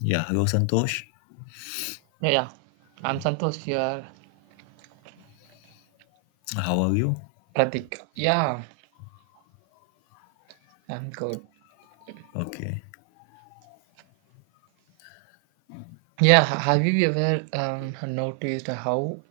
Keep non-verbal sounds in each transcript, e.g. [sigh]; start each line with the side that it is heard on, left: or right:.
left: Yeah, hello, Santosh.
right: Yeah, yeah. I'm Santosh here.
left: How are you?
right: Pratik. Yeah, I'm good.
left: Okay.
right: Yeah, have you ever noticed how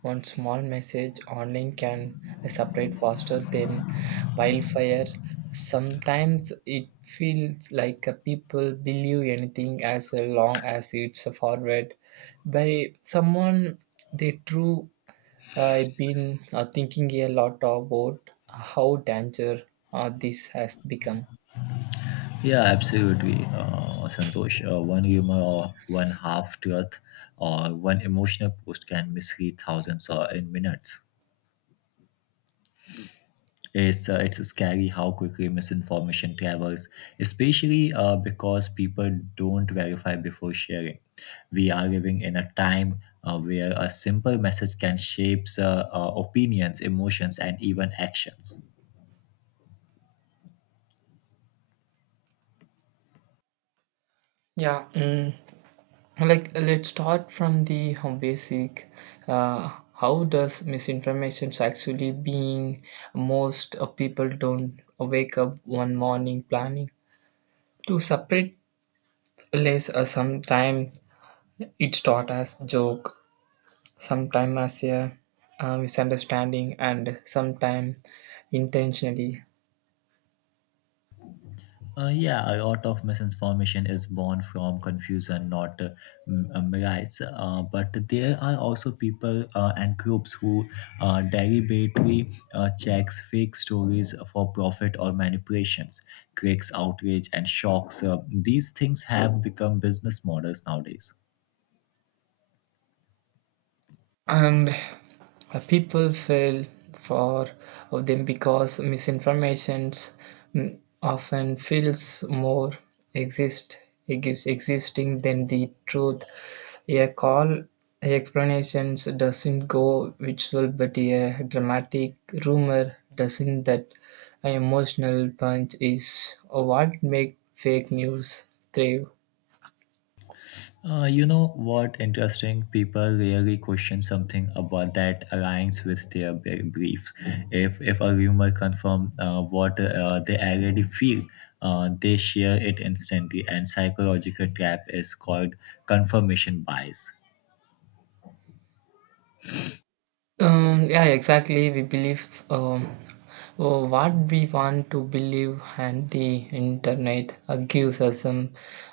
right: one small message online can separate faster than wildfire? Sometimes it feels like people believe anything as long as it's forwarded by someone they true. I've been thinking a lot about how danger this has become.
left: Yeah, absolutely. Santosh, one rumor or one half truth or one emotional post can mislead thousands or in minutes. It's scary how quickly misinformation travels, especially because people don't verify before sharing. We are living in a time where a simple message can shape opinions, emotions, and even actions.
right: Yeah, like let's start from the home basic. How does misinformation actually being most people don't wake up one morning planning to separate less sometime it's taught as joke, sometime as a misunderstanding, and sometime intentionally.
left: Yeah, a lot of misinformation is born from confusion, not malice. But there are also people and groups who deliberately checks fake stories for profit or manipulations, clicks, outrage, and shocks. These things have become business models nowadays.
right: And people fell for them because misinformation often feels more exist existing than the truth. A call explanations doesn't go visual, but a dramatic rumor doesn't that. An emotional punch is what make fake news thrive.
left: You know what interesting? People rarely question something about that aligns with their beliefs. If a rumor confirms what they already feel, they share it instantly. And psychological trap is called confirmation bias.
right: Yeah, exactly. We believe what we want to believe, and the internet gives us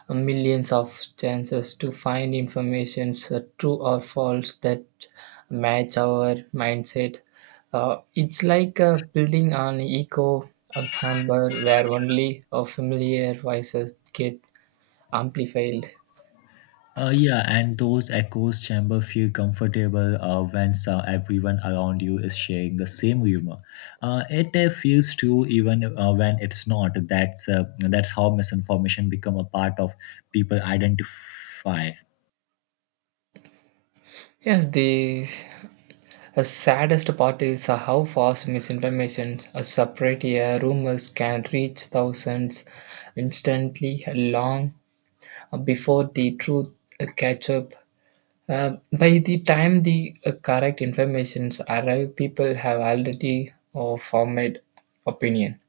right: millions of chances to find information, true or false, that match our mindset. It's like building an echo, a chamber where only familiar voices get amplified.
left: Yeah, and those echoes chamber feel comfortable when so everyone around you is sharing the same humor. It feels true even when it's not. That's how misinformation become a part of people identify.
right: Yes, the saddest part is how fast misinformation, a separate rumors can reach thousands instantly, long before the truth catch up. By the time the correct informations arrive, people have already formed opinion.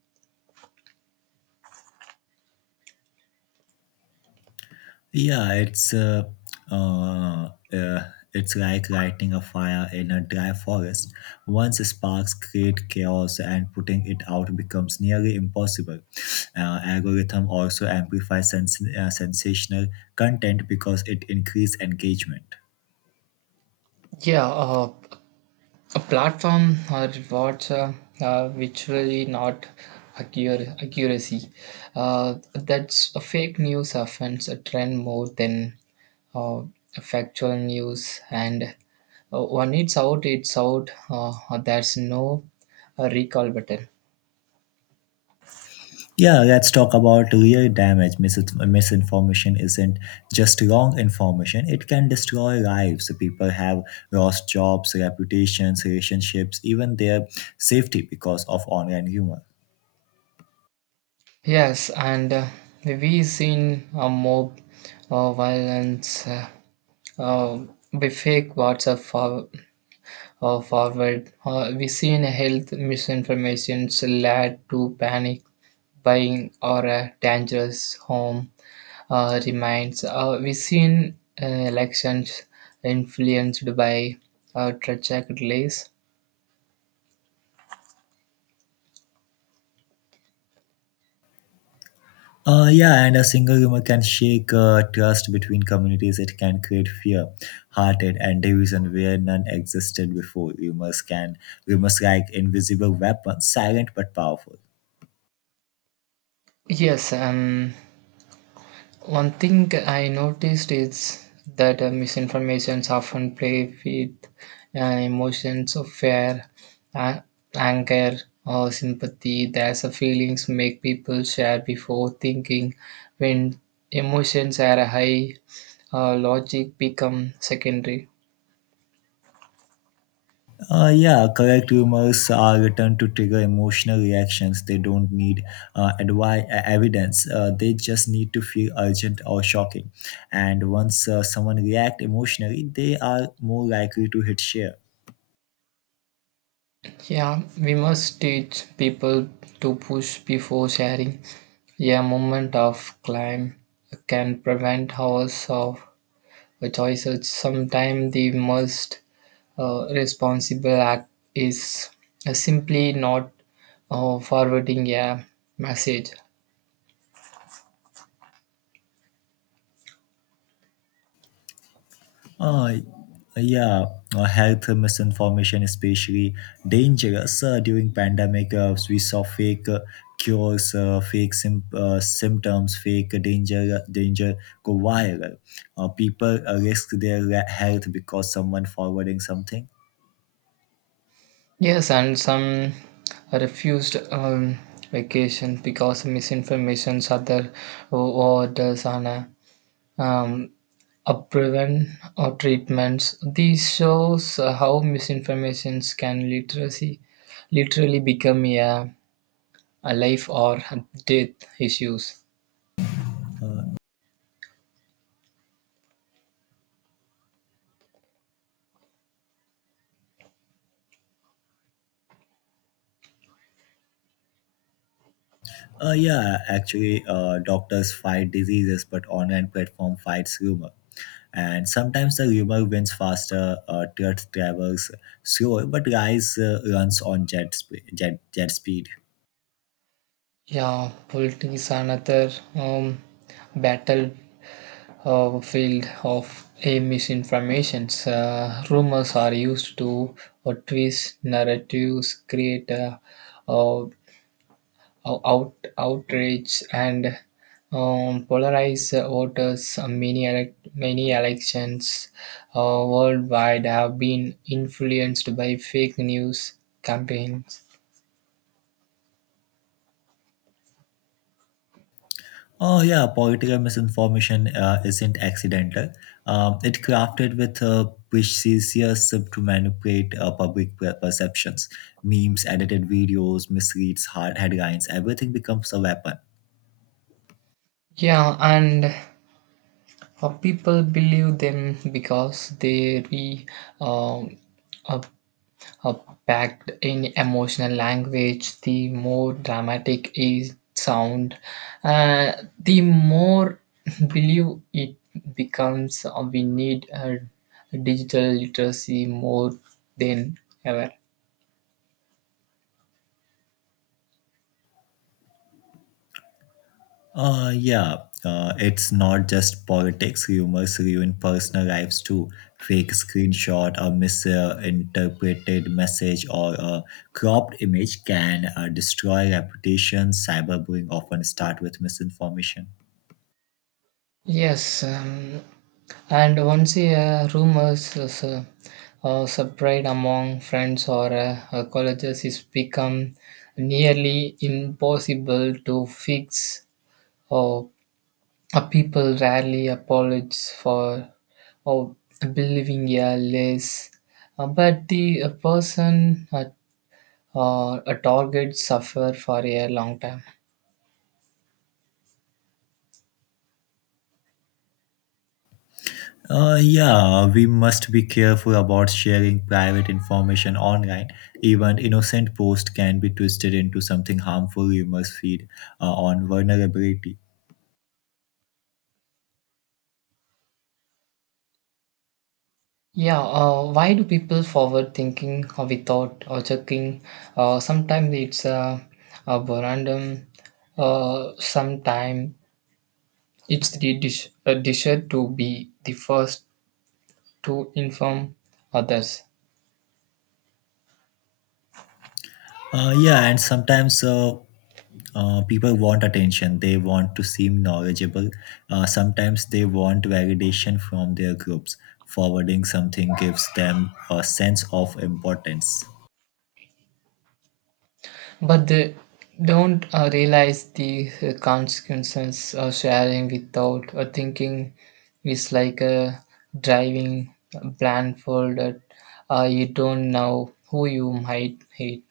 left: Yeah, uh, uh, it's like lighting a fire in a dry forest. Once sparks create chaos, and putting it out becomes nearly impossible. Algorithm also amplifies sensational content because it increases engagement.
right: Yeah, a platform or rewards virtually not accuracy. That's a fake news offense, a trend more than uh, factual news, and when it's out, it's out. There's no recall button.
left: Yeah, let's talk about real damage. Misinformation isn't just wrong information, it can destroy lives. People have lost jobs, reputations, relationships, even their safety because of online humor.
right: Yes, and we've seen a mob violence uh, with fake WhatsApp forward. We seen health misinformations led to panic buying or a dangerous home remains. We seen elections influenced by tragic delays.
left: Yeah, and a single rumor can shake trust between communities. It can create fear, hearted, and division where none existed before. Rumors like invisible weapons, silent but powerful.
right: Yes, one thing I noticed is that misinformations often play with emotions of fear, a- anger, or sympathy. There's a feelings make people share before thinking. When emotions are high, logic become secondary.
left: Yeah, correct rumors are written to trigger emotional reactions. They don't need evidence. They just need to feel urgent or shocking. And once someone react emotionally, they are more likely to hit share.
right: Yeah, we must teach people to push before sharing. A moment of climb can prevent hours of a choice. Sometimes the most responsible act is simply not forwarding a message.
left: Uh, yeah, health misinformation especially dangerous during pandemic. We saw fake cures, fake symptoms, fake danger go viral. People risk their health because someone forwarding something.
right: Yes, and some refused vacation because misinformation, other orders, and um, upbreven or treatments. This shows how misinformations can literacy literally become a life or death issues.
left: Yeah, actually, doctors fight diseases, but online platform fights rumor. And sometimes the rumor wins faster, truth travels slower, but lies runs on jet speed.
right: Yeah, politics is another battle field of a misinformations. Rumors are used to twist narratives, create uh, outrage, and polarize voters. Many elections uh, worldwide have been influenced by fake news campaigns.
left: Oh yeah, political misinformation isn't accidental. It crafted with precision to manipulate public perceptions. Memes, edited videos, misleads, hard headlines, everything becomes a weapon.
right: Yeah, and people believe them because they re um, uh, uh, packed in emotional language. The more dramatic is sound, uh, the more [laughs] believe it becomes. We need digital literacy more than ever.
left: Yeah, it's not just politics. Rumors ruin personal lives too. Fake screenshot, a misinterpreted message, or a cropped image can destroy reputation. Cyberbullying often start with misinformation.
right: Yes. And once a rumor is spread among friends or colleges, it's become nearly impossible to fix. Or People rarely apologize for or believing a less. But the person a target suffer for a long time.
left: Yeah, we must be careful about sharing private information online. Even innocent post can be twisted into something harmful. Rumors feed on vulnerability.
right: Yeah, why do people forward thinking or without or checking? Sometimes it's a random, sometimes it's the a desire to be the first to inform others.
left: Yeah, and sometimes people want attention, they want to seem knowledgeable, sometimes they want validation from their groups, forwarding something gives them a sense of importance.
right: But they don't realize the consequences of sharing without thinking is like driving blindfolded. You don't know who you might hate.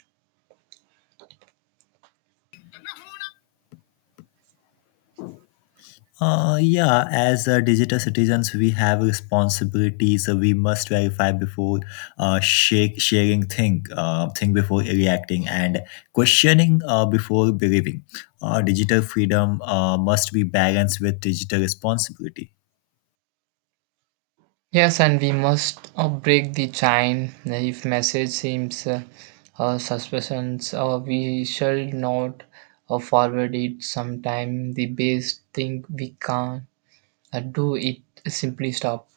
left: Yeah, as digital citizens we have responsibilities. Uh, we must verify before sharing, think before reacting, and questioning before believing. Digital freedom must be balanced with digital responsibility.
right: Yes, and we must break the chain. If message seems suspicious, we shall not forward it. Sometime the best thing we can do it simply stop.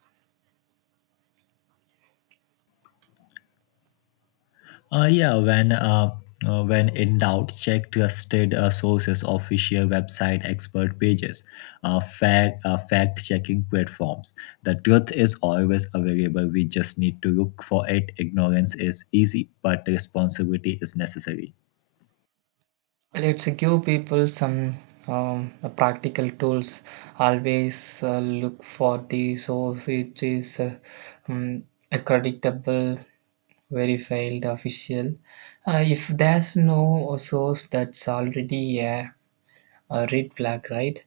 left: Yeah, when in doubt, check trusted sources, official website, expert pages, fact checking platforms. The truth is always available. We just need to look for it. Ignorance is easy, but responsibility is necessary.
right: Let's give people some practical tools. Always look for the source, which is um, credible, verified, official. If there's no source, that's already a red flag, right?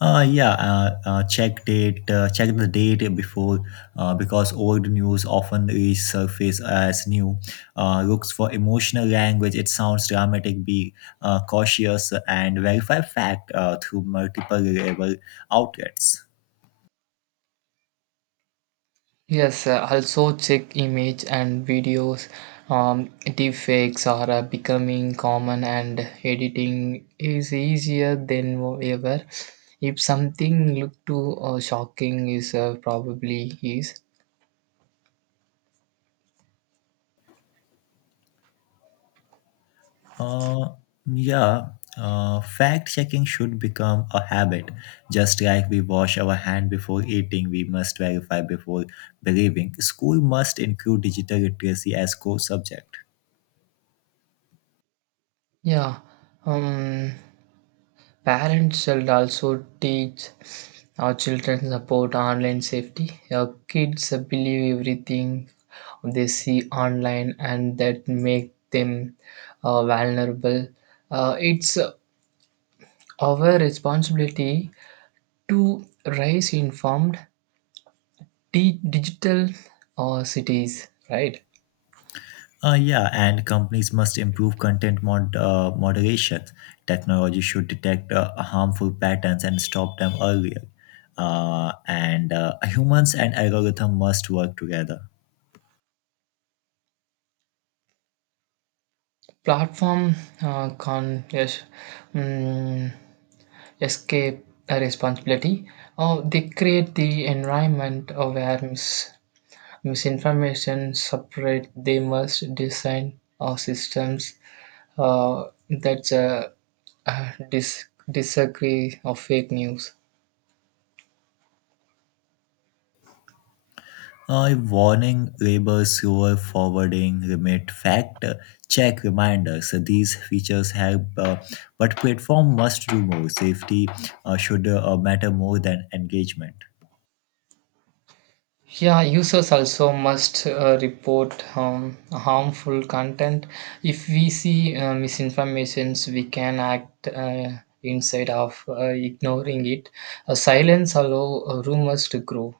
left: Yeah, check the date before, because old news often resurface as new. Looks for emotional language. It sounds dramatic. Be cautious and verify fact through multiple level outlets.
right: Yes, also check image and videos. Deepfakes are becoming common, and editing is easier than ever. If something look too shocking is probably is.
left: Uh, yeah, fact checking should become a habit. Just like we wash our hand before eating, we must verify before believing. School must include digital literacy as core subject.
right: Yeah. Um, Parents should also teach our children about online safety. Our kids believe everything they see online, and that make them vulnerable. It's our responsibility to raise informed digital cities, right?
left: Yeah, and companies must improve content moderation. Technology should detect harmful patterns and stop them earlier. And humans and algorithm must work together.
right: Platform con yes. mm, Escape a responsibility, or they create the environment where misinformation separate. They must design our systems that uh, dis- disagree of fake news.
left: Warning labels, slower forwarding, remit fact check reminders. These features help, but platform must do more. Safety should matter more than engagement.
right: Yeah, users also must report harmful content. If we see misinformations, we can act instead of ignoring it. Silence allow rumors to grow.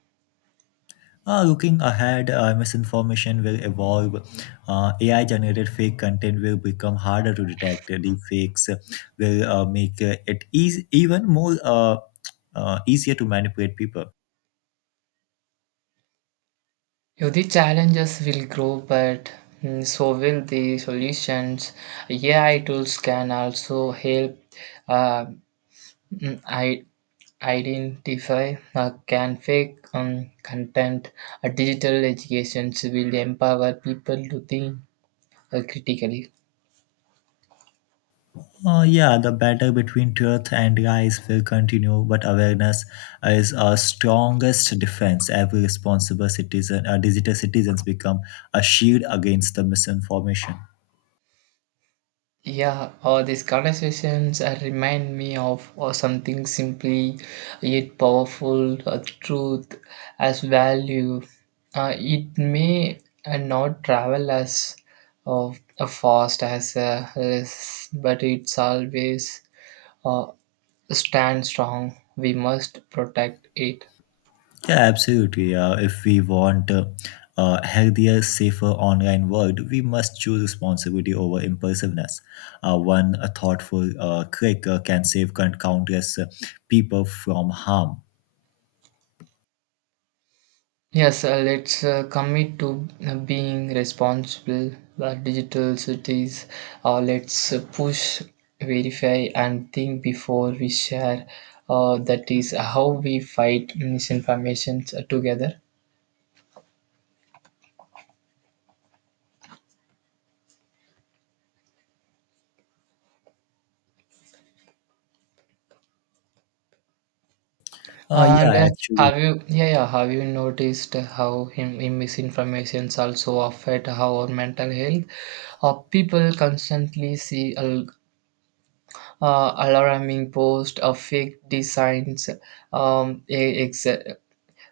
left: Looking ahead, misinformation will evolve. AI generated fake content will become harder to detect. Deep fakes will make it eas even more easier to manipulate people.
right: Yeah, the challenges will grow, but so will the solutions. AI tools can also help uh, I identify can fake content. Digital educations will empower people to think critically.
left: Yeah, the battle between truth and lies will continue, but awareness is our strongest defense. Every responsible citizen, digital citizens, become a shield against the misinformation.
right: Yeah, these conversations remind me of something simply yet powerful truth as value. It may not travel as uh, fast as less, but it's always uh, stand strong. We must protect it.
left: Yeah, absolutely. If we want a healthier, safer online world, we must choose responsibility over impulsiveness. One a thoughtful click can save countless people from harm.
right: Yes, let's commit to being responsible digital cities. Let's push, verify, and think before we share. That is how we fight misinformation together.
left: Uh,
right: And
left: yeah, actually.
right: yeah, yeah, have you noticed how him misinformations also affect how our mental health? People constantly see alarming post of fake designs, um, e- exa-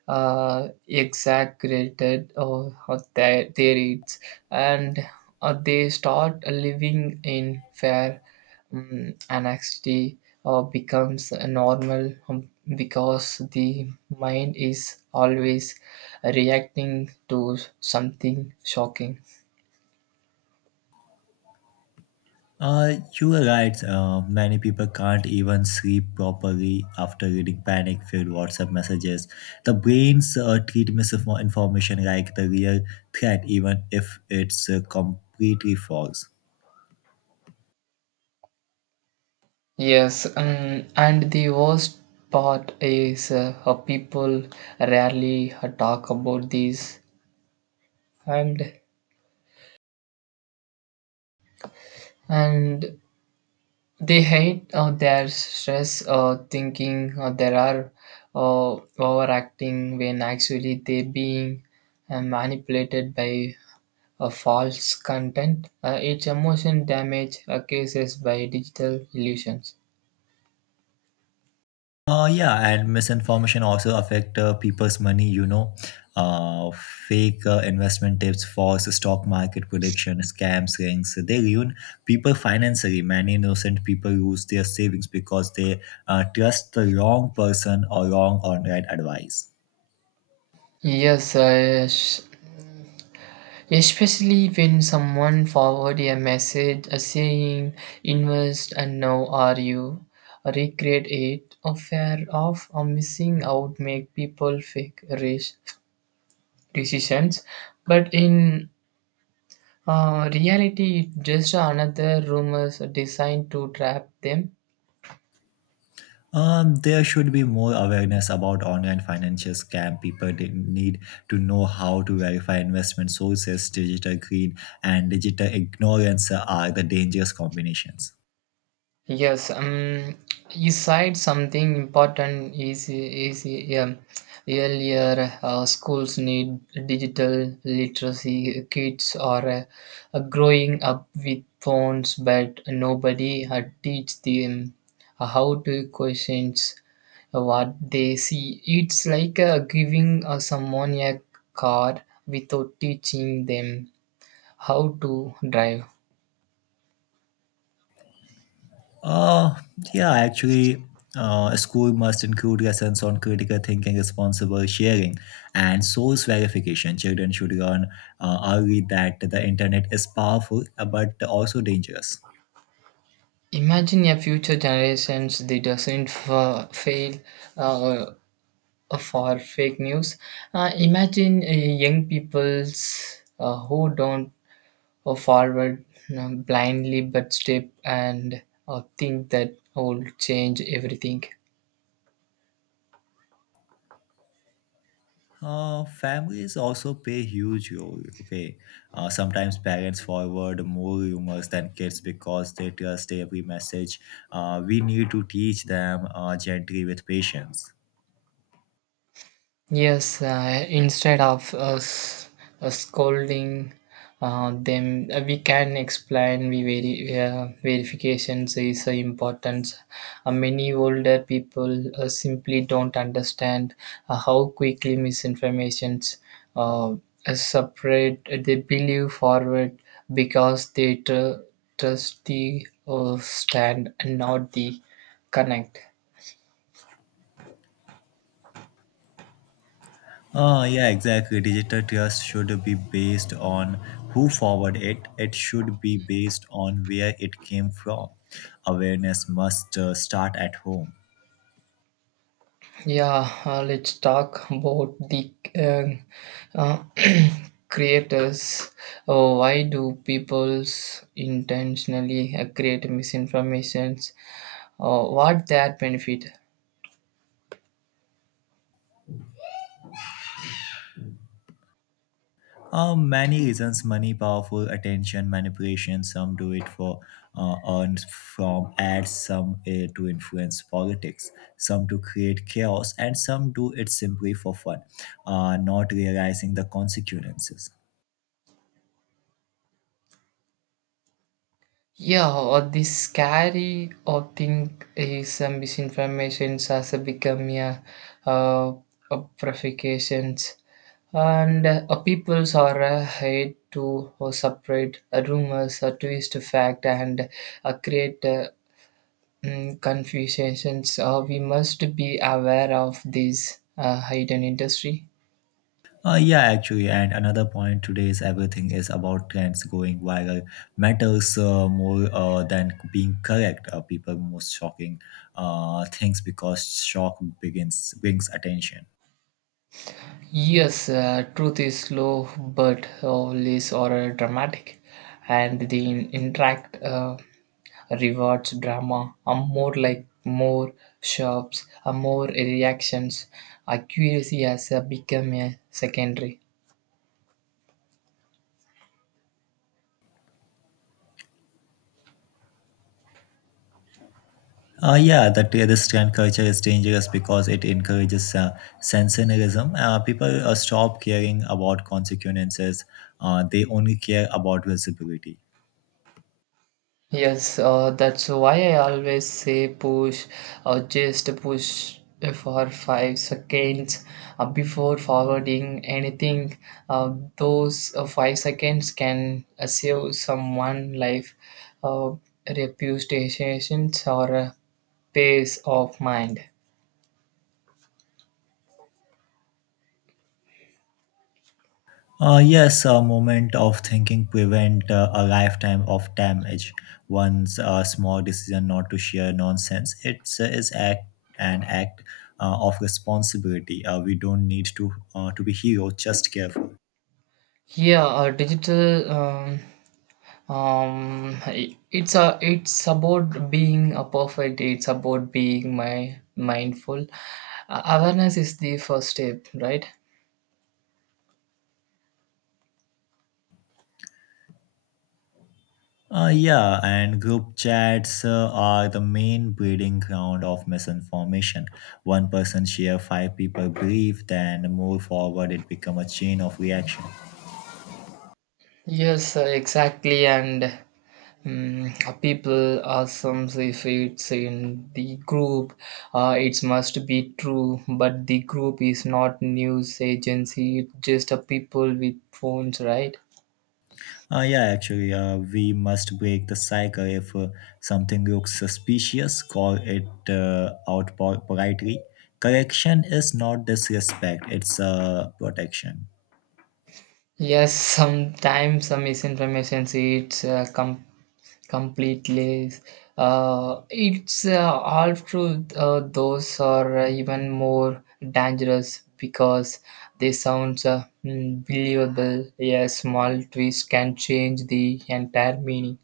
right: exaggerated or their needs, and they start living in fear. Anxiety becomes normal, because the mind is always reacting to something shocking.
left: You are right. Many people can't even sleep properly after reading panic filled WhatsApp messages. The brains treat misinformation like the real threat, even if it's completely false.
right: Yes, and the worst part is, people rarely talk about these, and and they hate their stress, thinking there are overacting when actually they being manipulated by false content. It's emotion damage cases by digital illusions.
left: Yeah, and misinformation also affect people's money. Uh, Fake investment tips, false stock market prediction, scams, rings. They ruin people financially. Many innocent people lose their savings because they trust the wrong person or wrong online advice.
right: Yes, especially when someone forward a message saying invest and now are you regret it, or fear of or missing out make people fake rash decisions, but in reality it's just another rumors designed to trap them.
left: There should be more awareness about online financial scam. People need to know how to verify investment sources. Digital greed and digital ignorance are the dangerous combinations.
right: Yes, you said something important is um, earlier. Schools need digital literacy. Kids are growing up with phones, but nobody teach them how to questions what they see. It's like giving someone a car without teaching them how to drive.
left: Uh, yeah, actually, a school must include lessons on critical thinking, responsible sharing, and source verification. Children should learn early that the internet is powerful but also dangerous.
right: Imagine a future generations that doesn't fail uh, for fake news. Imagine young peoples who don't forward blindly but step and think that will change everything.
left: Families also play a huge role. Okay, sometimes parents forward more rumors than kids because they trust every message. We need to teach them gently with patience.
right: Yes, instead of us scolding them, we can explain we verifications is important. Many older people simply don't understand how quickly misinformations uh, separate. They believe forward because they trust the stand and not the connect.
left: Yeah, exactly. Digital trust should be based on who forwarded it. It should be based on where it came from. Awareness must start at home.
right: Yeah, let's talk about the uh, [clears throat] creators. Why do people intentionally create misinformations? What that benefit?
left: Many reasons money, powerful attention, manipulation. Some do it for earned from ads, some to influence politics, some to create chaos, and some do it simply for fun, not realizing the consequences.
right: Yeah, or the scary or thing is, misinformations has become, yeah, uh, provocations, and peoples are hate to separate rumors, twist fact, and create. Confusions. We must be aware of this hidden industry.
left: Yeah, actually, and another point today is everything is about trends going viral. Matters more than being correct. People most shocking things because shock begins brings attention.
right: Yes, truth is slow but always or dramatic, and the interact rewards drama. A more like more shops, a more reactions. Accuracy has become a secondary.
left: Yeah, that this trend culture is dangerous because it encourages sensationalism. People stop caring about consequences. They only care about visibility.
right: Yes, that's why I always say push or just push for 5 seconds before forwarding anything. Those 5 seconds can save someone life, uh, reputations, or peace of mind.
left: Yes, a moment of thinking prevent a lifetime of damage. One's small decision not to share nonsense. It's is act an act of responsibility. We don't need to be hero, just careful.
right: Yeah, digital. It's a it's about being a perfect, it's about being my mindful. Awareness is the first step, right?
left: Yeah, and group chats are the main breeding ground of misinformation. One person share, five people believe, then move forward. It become a chain of reaction.
right: Yes, exactly. And um, people assumes if it's in the group, it must be true, but the group is not news agency, it's just a people with phones, right?
left: Yeah, actually, we must break the cycle. If something looks suspicious, call it out politely. Correction is not disrespect, it's protection.
right: Yes, sometimes some misinformation, it's completely it's half truth. Those are even more dangerous because they sound believable. A small twist can change the entire meaning.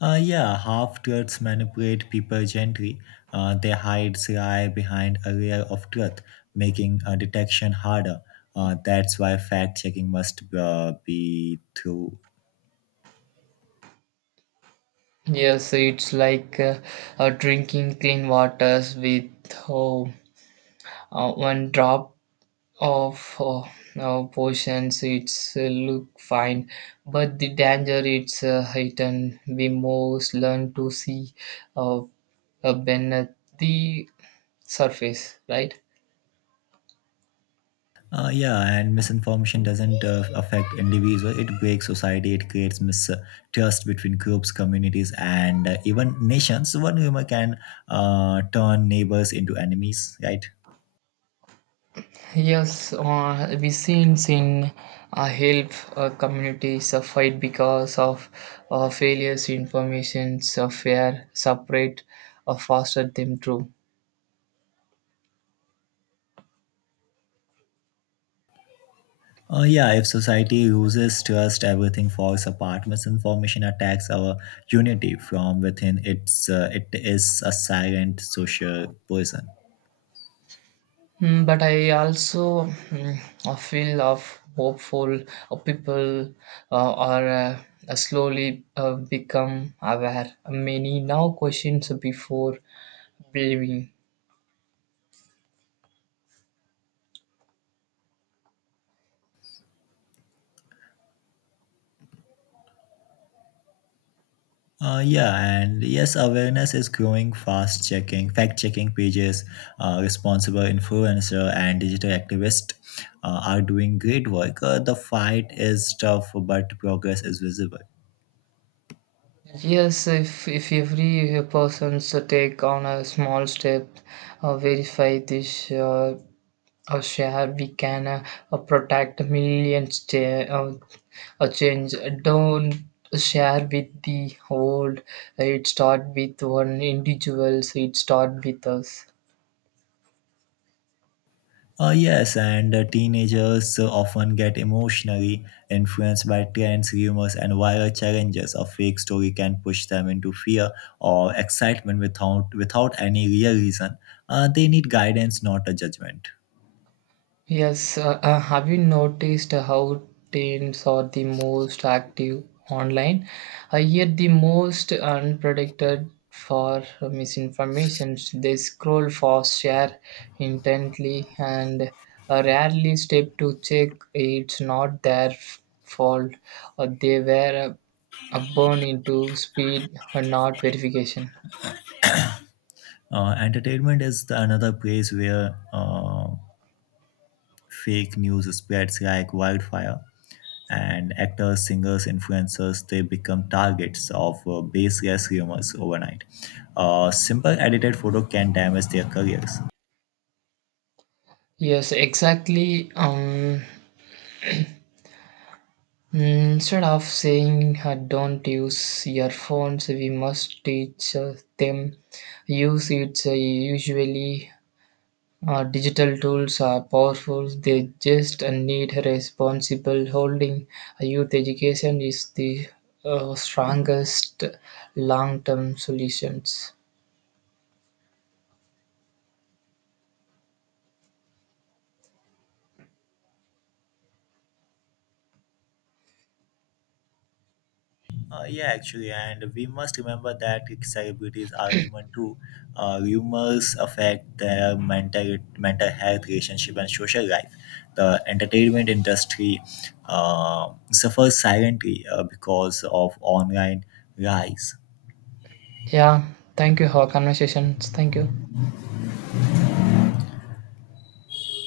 left: Yeah, half truths manipulate people gently. They hide lie behind a layer of truth, making detection harder. That's why fact checking must be through.
right: Yes, it's like drinking clean waters with, oh, one drop of potions. It's look fine but the danger it's heightened. We most learn to see uh, beneath the surface, right?
left: Yeah, and misinformation doesn't affect individuals. It breaks society. It creates mistrust between groups, communities, and even nations. One rumor can turn neighbors into enemies, right?
right: Yes, we seen in help communities fight because of failures informations of fear separate or foster them through.
left: Yeah, if society loses trust, everything falls apart. Misinformation attacks our unity from within. It is a silent social poison.
right: But I also I feel of hopeful, people are slowly become aware. Many now questions before believing.
left: Yeah, and yes, awareness is growing fast. Checking, fact checking pages, responsible influencer, and digital activists are doing great work. The fight is tough, but progress is visible.
right: Yes, if every person take on a small step, verify this, share, we can protect millions, change, don't share with the whole. It start with one individuals, it start with us.
left: Yes, and teenagers often get emotionally influenced by trends, rumors, and viral challenges. A fake story can push them into fear or excitement without any real reason. They need guidance, not a judgment.
right: Yes, have you noticed how teens are the most active online, yet the most unpredicted for misinformation? They scroll fast, share intently, and rarely step to check. It's not their fault or they were born into speed or not verification.
left: Entertainment is the another place where fake news spreads like wildfire, and actors, singers, influencers they become targets of baseless rumors overnight. A simple edited photo can damage their careers.
right: Yes, exactly. Instead of saying don't use your phones, we must teach them use it. Usually, digital tools are powerful. They just need responsible holding. Youth education is the strongest long-term solutions.
left: Yeah, actually, and we must remember that celebrities are human too. Rumors affect their mental health, relationship, and social life. The entertainment industry suffers silently because of online lies.
right: Yeah, thank you for conversations. Thank you.